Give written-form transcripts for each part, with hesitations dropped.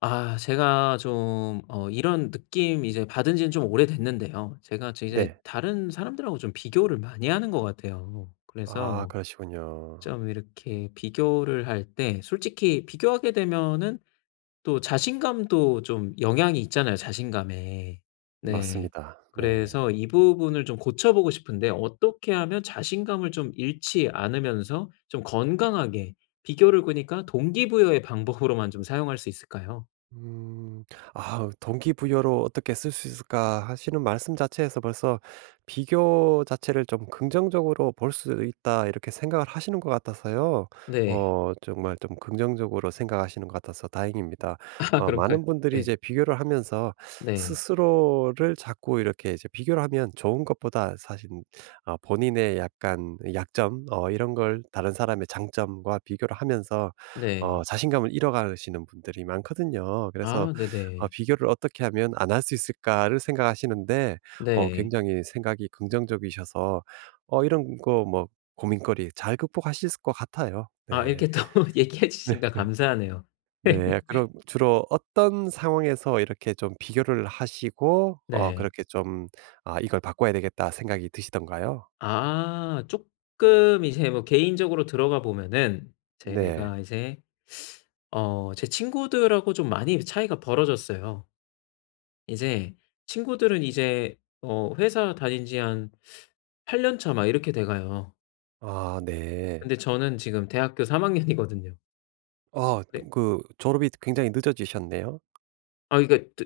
제가 좀 이런 느낌 이제 받은 지는 좀 오래됐는데요. 제가 이제 네. 다른 사람들하고 좀 비교를 많이 하는 것 같아요. 아 그래서 그러시군요. 좀 이렇게 비교를 할 때 솔직히 비교하게 되면은 또 자신감도 좀 영향이 있잖아요, 자신감에. 네. 맞습니다. 네. 그래서 이 부분을 좀 고쳐 보고 싶은데 어떻게 하면 자신감을 좀 잃지 않으면서 좀 건강하게 비교를 그니까 동기부여의 방법으로만 좀 사용할 수 있을까요? 음. 아 동기부여로 어떻게 쓸 수 있을까 하시는 말씀 자체에서 벌써 '비교 자체를 좀 긍정적으로 볼 수 있다.' 이렇게 생각을 하시는 것 같아서요. 네. 어 정말 좀 긍정적으로 생각하시는 것 같아서 다행입니다. 아 어 그런가요? 많은 분들이 네. 이제 비교를 하면서 네. 스스로를 자꾸 이렇게 이제 비교를 하면 좋은 것보다 사실 아 본인의 약간 약점 어 이런 걸 다른 사람의 장점과 비교를 하면서 어 네. 자신감을 잃어가시는 분들이 많거든요. 그래서 아 어 네네. '비교를 어떻게 하면 안 할 수 있을까.'를 생각하시는데 어 네. 굉장히 생각이 긍정적이셔서 어 이런 거 뭐 고민거리 잘 극복하실 것 같아요. 아 네. 이렇게 또 얘기해 주시니까 네. 감사하네요. 네. 그럼 주로 어떤 상황에서 이렇게 좀 비교를 하시고 어 네. 그렇게 좀 '아 이걸 바꿔야 되겠다.' 생각이 드시던가요? 아 쪼끔 이제 뭐 개인적으로 들어가 보면은 네. 제가 이제 제 친구들하고 좀 많이 차이가 벌어졌어요. 이제 친구들은 이제 회사 다닌 지 한 8년 차 막 이렇게 돼 가요. 아 네. 근데 저는 지금 대학교 3 학년이거든요. 어 네. 그 졸업이 굉장히 늦어지셨네요. 아 그러니까 드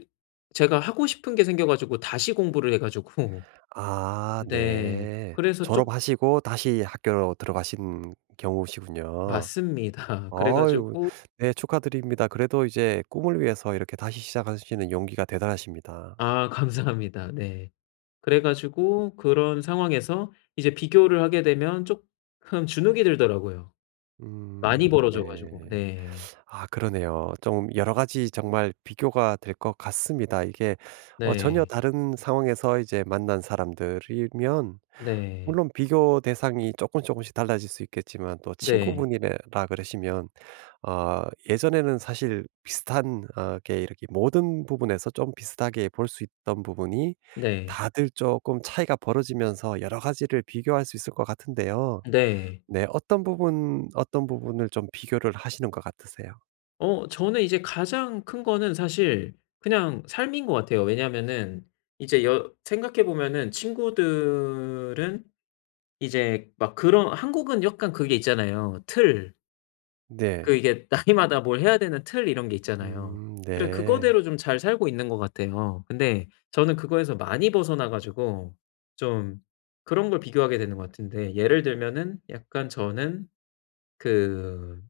제가 하고 싶은 게 생겨 가지고 다시 공부를 해 가지고 아 네. 네. 그래서 쪽 졸업하시고 다시 학교로 들어가신 경우시군요. 맞습니다. 그래 아유 가지고 네 축하드립니다. 그래도 이제 꿈을 위해서 이렇게 다시 시작하시는 용기가 대단하십니다. 아 감사합니다. 네. 그래 가지고 그런 상황에서 이제 비교를 하게 되면 쪼끔 주눅이 들더라고요. 많이 네. 벌어져 가지고. 네. 아 그러네요. 좀 여러 가지 정말 비교가 될 것 같습니다. 이게 어 전혀 네. 다른 상황에서 이제 만난 사람들이면 네. 물론 비교 대상이 조금 조금씩 달라질 수 있겠지만 또 네. 친구분이라 그러시면 아 예전에는 사실 비슷한 아 게 이렇게 모든 부분에서 좀 비슷하게 볼 수 있던 부분이 네. 다들 조금 차이가 벌어지면서 여러 가지를 비교할 수 있을 것 같은데요. 네. 네 어떤 부분 어떤 부분을 좀 비교를 하시는 것 같으세요? 어 저는 이제 가장 큰 거는 사실 그냥 삶인 것 같아요. 왜냐하면은 이제 여 생각해 보면은 친구들은 이제 막 그런 한국은 약간 그게 있잖아요. 틀. 그 네. 이게 나이마다 뭘 해야 되는 틀 이런 게 있잖아요. 그래 네. 그거대로 좀 잘 살고 있는 것 같아요. 근데 저는 그거에서 많이 벗어나 가지고 좀 그런 걸 비교하게 되는 것 같은데 예를 들면은 약간 저는 그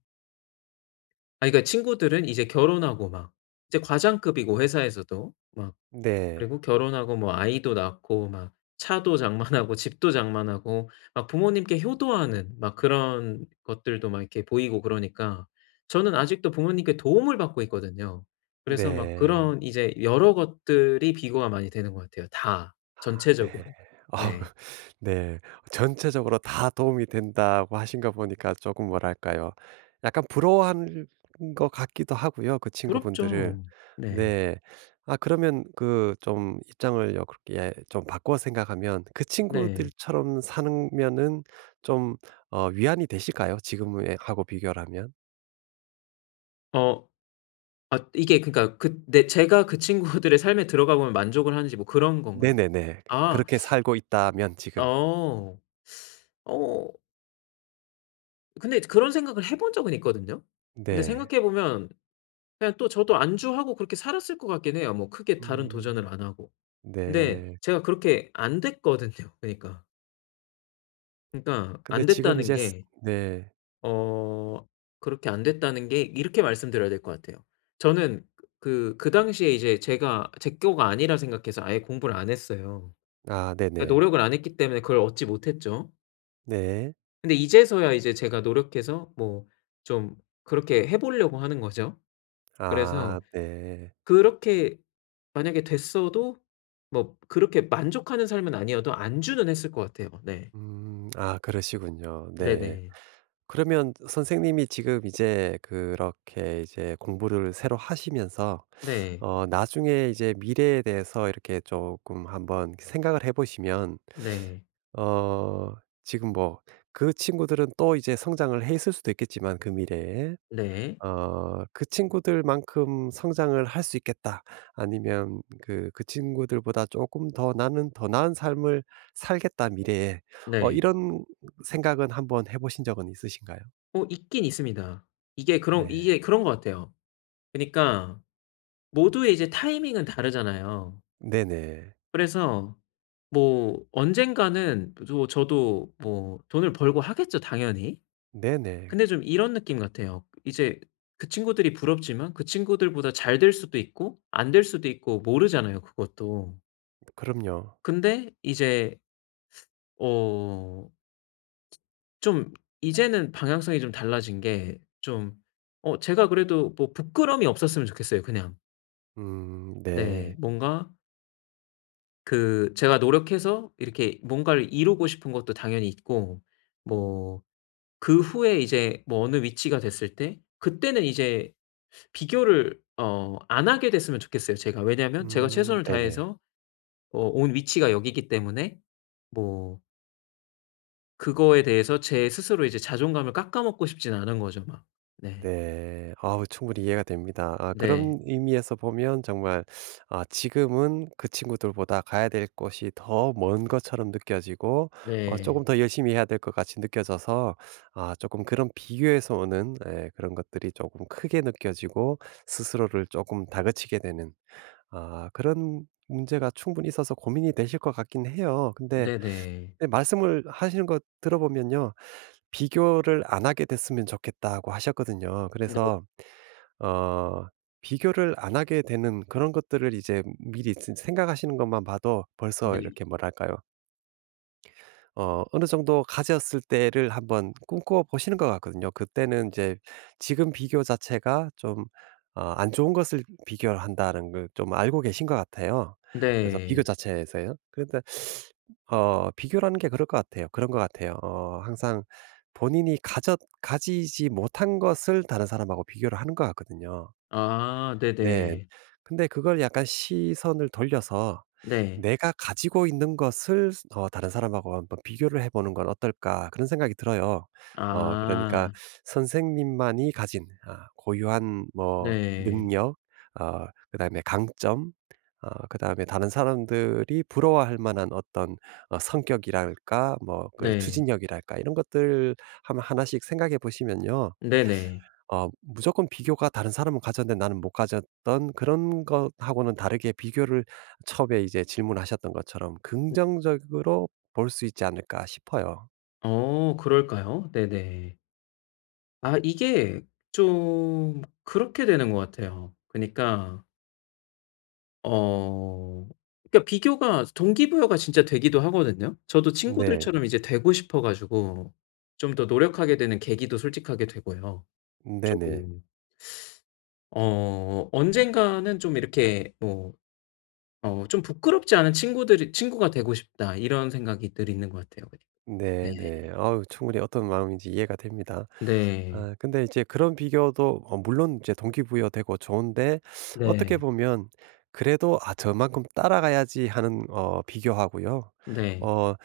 아니 그러니까 친구들은 이제 결혼하고 막 이제 과장급이고 회사에서도 막 네. 그리고 결혼하고 뭐 아이도 낳고 막 차도 장만하고 집도 장만하고 막 부모님께 효도하는 막 그런 것들도 막 이렇게 보이고 그러니까 저는 아직도 부모님께 도움을 받고 있거든요. 그래서 막 네. 그런 이제 여러 것들이 비교가 많이 되는 것 같아요 다 네. 전체적으로. 아 그 네. 네. 전체적으로 다 도움이 된다고 하신 거 보니까 조금 뭐랄까요. 약간 부러워하는 것 같기도 하고요, 그 친구분들을. 부럽죠. 네. 네. 아 그러면 그 좀 입장을 여 그렇게 예, 좀 바꿔 생각하면 그 네. 친구들처럼 사면은 좀 어 위안이 되실까요? 지금의 하고 비교를 하면? 어 아 이게 그러니까 그 네 제가 그 친구들의 삶에 들어가 보면 만족을 하는지 뭐 그런 건가요? 네네네. 그 아. 그렇게 살고 있다면 지금. 어. 어 근데 그런 생각을 해본 적은 있거든요. 근데 네. 생각해 보면 그냥 또 저도 안주하고 그렇게 살았을 것 같긴 해요, 뭐 크게 다른 음. 도전을 안 하고. 근데 네. 제가 그렇게 안 됐거든요, 그니까. 그니까 근데 안 지금 됐다는 이제 스 게 네. 어 그렇게 안 됐다는 게 이렇게 말씀드려야 될 것 같아요. 저는 그 당시에 이제 제가 제 거가 아니라 생각해서 아예 공부를 안 했어요. 아 그러니까 네네. 노력을 안 했기 때문에 그걸 얻지 못했죠. 네. 근데 이제서야 이제 제가 노력해서 뭐 좀 그렇게 해 보려고 하는 거죠. 아 그래서 네. 그렇게 만약에 됐어도 뭐 그렇게 만족하는 삶은 아니어도 안주는 했을 것 같아요. 네. 음. 아 그러시군요. 네. 네네. 그러면 선생님이 지금 이제 그렇게 이제 공부를 새로 하시면서 네. 어 나중에 이제 미래에 대해서 이렇게 조금 한번 생각을 해 보시면 네. 어 지금 뭐 그 친구들은 또 이제 성장을 해 있을 수도 있겠지만 그 미래에 네. 어 '그 친구들만큼 성장을 할 수 있겠다.' 아니면 그 '그 친구들보다 조금 더 나는 더 나은 삶을 살겠다 미래에.' 어 네. 이런 생각은 한번 해 보신 적은 있으신가요? 어 있긴 있습니다. 네. 이게 그런 것 같아요. 그니까 모두의 이제 타이밍은 다르잖아요. 네네. 그래서 뭐 언젠가는 또 저도 뭐 돈을 벌고 하겠죠 당연히. 네네. 근데 좀 이런 느낌 같아요. 이제 그 친구들이 부럽지만 그 친구들보다 잘 될 수도 있고 안 될 수도 있고 모르잖아요 그것도. 그럼요. 근데 이제 어 좀 이제는 방향성이 좀 달라진 게 좀 제가 그래도 뭐 부끄러움이 없었으면 좋겠어요 그냥. 네. 네. 뭔가 그 제가 노력해서 이렇게 뭔가를 이루고 싶은 것도 당연히 있고 뭐 그 후에 이제 뭐 어느 위치가 됐을 때 그때는 이제 비교를 안 하게 됐으면 좋겠어요 제가. 왜냐하면 제가 최선을 네네. 다해서 어 온 위치가 여기기 때문에 뭐 그거에 대해서 제 스스로 이제 자존감을 깎아먹고 싶진 않은 거죠 막. 네. 네. 아우 충분히 이해가 됩니다. 아 네. 그런 의미에서 보면 정말 아 지금은 그 친구들보다 가야 될 곳이 더 먼 것처럼 느껴지고 어 네. 금더 열심히 해야 될 것 같이 느껴져서 아 조금 그런 비교에서 오는 예 그런 것들이 조금 크게 느껴지고 스스로를 조금 다그치게 되는 아 그런 문제가 충분히 있어서 고민이 되실 것 같긴 해요. 근데 네네. 네 말씀을 하시는 거 들어보면요. "비교를 안 하게 됐으면 좋겠다."고 하셨거든요. 네. 그래서 어 비교를 안 하게 되는 그런 것들을 이제 미리 진 생각하시는 것만 봐도 벌써 네. 네. 이렇게 뭐랄까요? 어 어느 정도 가졌을 때를 한번 꿈꿔 보시는 것 같거든요. 그때는 이제 지금 비교 자체가 좀 어 안 좋은 것을 비교를 한다는 걸 좀 알고 계신 것 같아요. 그래서 비교 네. 자체에서요. 그런데 어 비교라는 게 그럴 것 같아요. 그런 것 같아요. 어 항상 본인이 가졌 가지지 못한 것을 다른 사람하고 비교를 하는 것 같거든요. 아 네네. 네. 네. 근데 그걸 약간 시선을 돌려서 네. '내가 가지고 있는 것을 어 다른 사람하고 한번 비교를 해 보는 건 어떨까.' 그런 생각이 들어요. 어 그러니까 아. 선생님만이 가진 아 고유한 뭐 네. 능력 어 그다음에 강점 어 그다음에 다른 사람들이 부러워할 만한 어떤 어 성격이랄까 뭐 그 네. 추진력이랄까 이런 것들 한번 하나씩 생각해 보시면요. 네네. 어 무조건 비교가 다른 사람은 가졌는데 나는 못 가졌던 그런 것하고는 다르게 비교를 처음에 이제 질문하셨던 것처럼 긍정적으로 볼 수 있지 않을까 싶어요. 어 그럴까요? 네네. 아 이게 좀 그렇게 되는 것 같아요. 그니까 어 그니까 비교가 동기부여가 진짜 되기도 하거든요. 저도 네. 친구들처럼 이제 되고 싶어 가지고 좀 더 노력하게 되는 계기도 솔직하게 되고요. 네네. 좀 언젠가는 좀 이렇게 뭐 좀 부끄럽지 않은 친구들이 '친구가 되고 싶다.' 이런 생각이 늘 있는 것 같아요. 그니까. 네. 네네. 우 충분히 어떤 마음인지 이해가 됩니다. 네. 아 근데 이제 그런 비교도 어 물론 이제 동기부여되고 좋은데 어떻게 네. 보면 그래도 '아 저만큼 따라가야지.' 하는 어 비교하고요. 네. 어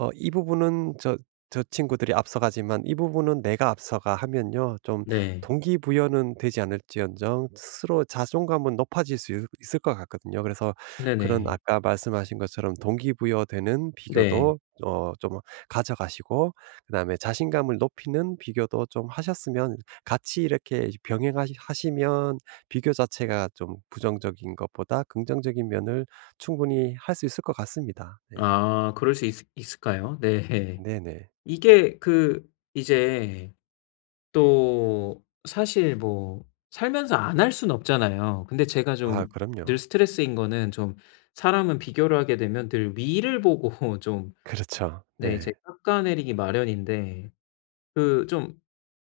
어 이 부분은 저 저 친구들이 앞서가지만 이 부분은 내가 앞서가 하면요. 좀 네. 동기부여는 되지 않을지언정 스스로 자존감은 높아질 수 있 있을 것 같거든요. 그래서 그런 네네. 아까 말씀하신 것처럼 동기부여되는 네. 비교도 어 좀 가져가시고 그다음에 자신감을 높이는 비교도 좀 하셨으면 같이 이렇게 병행하시 하시면 비교 자체가 좀 부정적인 것보다 긍정적인 면을 충분히 할 수 있을 것 같습니다. 네. 아 그럴 수 있을까요? 네. 네네. 이게 이제 또 사실 뭐 살면서 안 할 수는 없잖아요. 근데 제가 아 좀 늘 그럼요. 스트레스인 거는 좀 사람은 비교를 하게 되면 늘 위를 보고 좀 그렇죠. 네 이제 네. 깎아내리기 마련인데 그 좀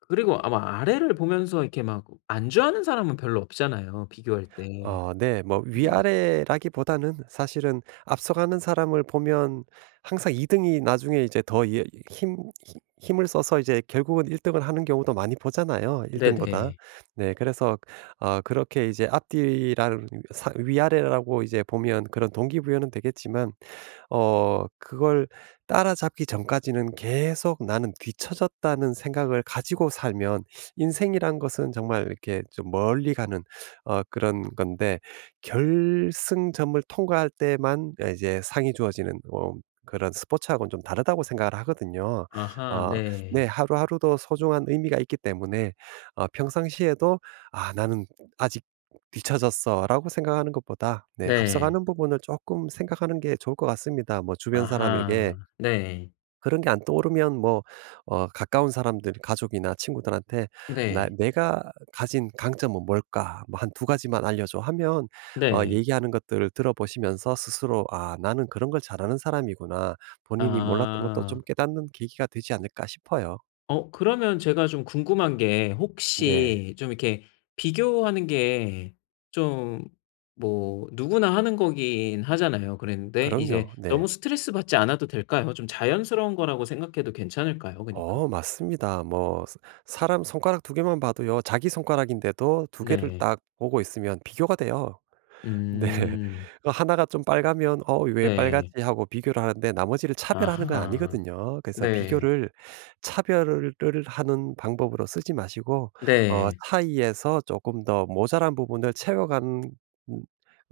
그리고 아마 아래를 보면서 이렇게 막 안주하는 사람은 별로 없잖아요 비교할 때. 어 네. 뭐 네. 위아래라기보다는 사실은 앞서가는 사람을 보면 항상 2 등이 나중에 이제 더 힘 힘 힘을 써서 이제 결국은 1 등을 하는 경우도 많이 보잖아요, 1 등보다. 네네. 네. 그래서 어 그렇게 이제 앞뒤라는 사 위아래라고 이제 보면 그런 동기부여는 되겠지만 어 그걸 따라잡기 전까지는 계속 '나는 뒤처졌다.'는 생각을 가지고 살면 인생이란 것은 정말 이렇게 좀 멀리 가는 어 그런 건데 결승점을 통과할 때만 예 이제 상이 주어지는 어 그런 스포츠하고는 좀 다르다고 생각을 하거든요. 아하 어 네 네. 하루하루도 소중한 의미가 있기 때문에 어 평상시에도 '아 나는 아직 뒤처졌어'라고 생각하는 것보다 네 네. 앞서가는 부분을 조금 생각하는 게 좋을 것 같습니다. 뭐 주변 사람에게 아하. 네. 그런 게 안 떠오르면 뭐 어 가까운 사람들 가족이나 친구들한테 "나 네. 내가 가진 강점은 뭘까? 뭐 한 두 가지만 알려줘." 하면 어 네. 얘기하는 것들을 들어보시면서 스스로 '아 나는 그런 걸 잘하는 사람이구나.' 본인이 몰랐던 것도 좀 아. 깨닫는 계기가 되지 않을까 싶어요. 어 그러면 제가 좀 궁금한 게 네. 혹시 좀 이렇게 비교하는 게 좀 뭐 누구나 하는 거긴 하잖아요. 그랬는데 이제 그럼요. 너무 네. 스트레스 받지 않아도 될까요? 좀 자연스러운 거라고 생각해도 괜찮을까요 그니까? 어 맞습니다. 뭐 스 사람 손가락 두 개만 봐도요. 자기 손가락인데도 두 개를 네. 딱 보고 있으면 비교가 돼요. 네. 음. 그나가 좀 빨가면 '어 왜 네. 빨갛지?' 하고 비교를 하는데 나머지를 차별하는 건 아하. 아니거든요. 그래서 네. 비교를 차별을 하는 방법으로 쓰지 마시고 어 네. 차이에서 조금 더 모자란 부분을 채워가는 음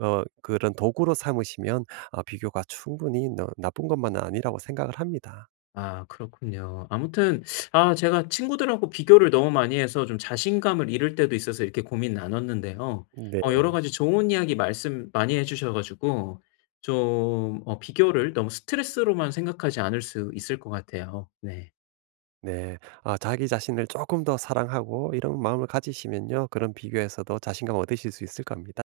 어 그런 도구로 삼으시면 아 비교가 충분히 너 나쁜 것만은 아니라고 생각을 합니다. 아 그렇군요. 아무튼 아 제가 친구들하고 비교를 너무 많이 해서 좀 자신감을 잃을 때도 있어서 이렇게 고민 나눴는데요. 네. 어 여러 가지 좋은 이야기 말씀 많이 해 주셔 가지고 좀 비교를 너무 스트레스로만 생각하지 않을 수 있을 것 같아요. 네. 네. 아 자기 자신을 조금 더 사랑하고 이런 마음을 가지시면요. 그런 비교에서도 자신감 얻으실 수 있을 겁니다.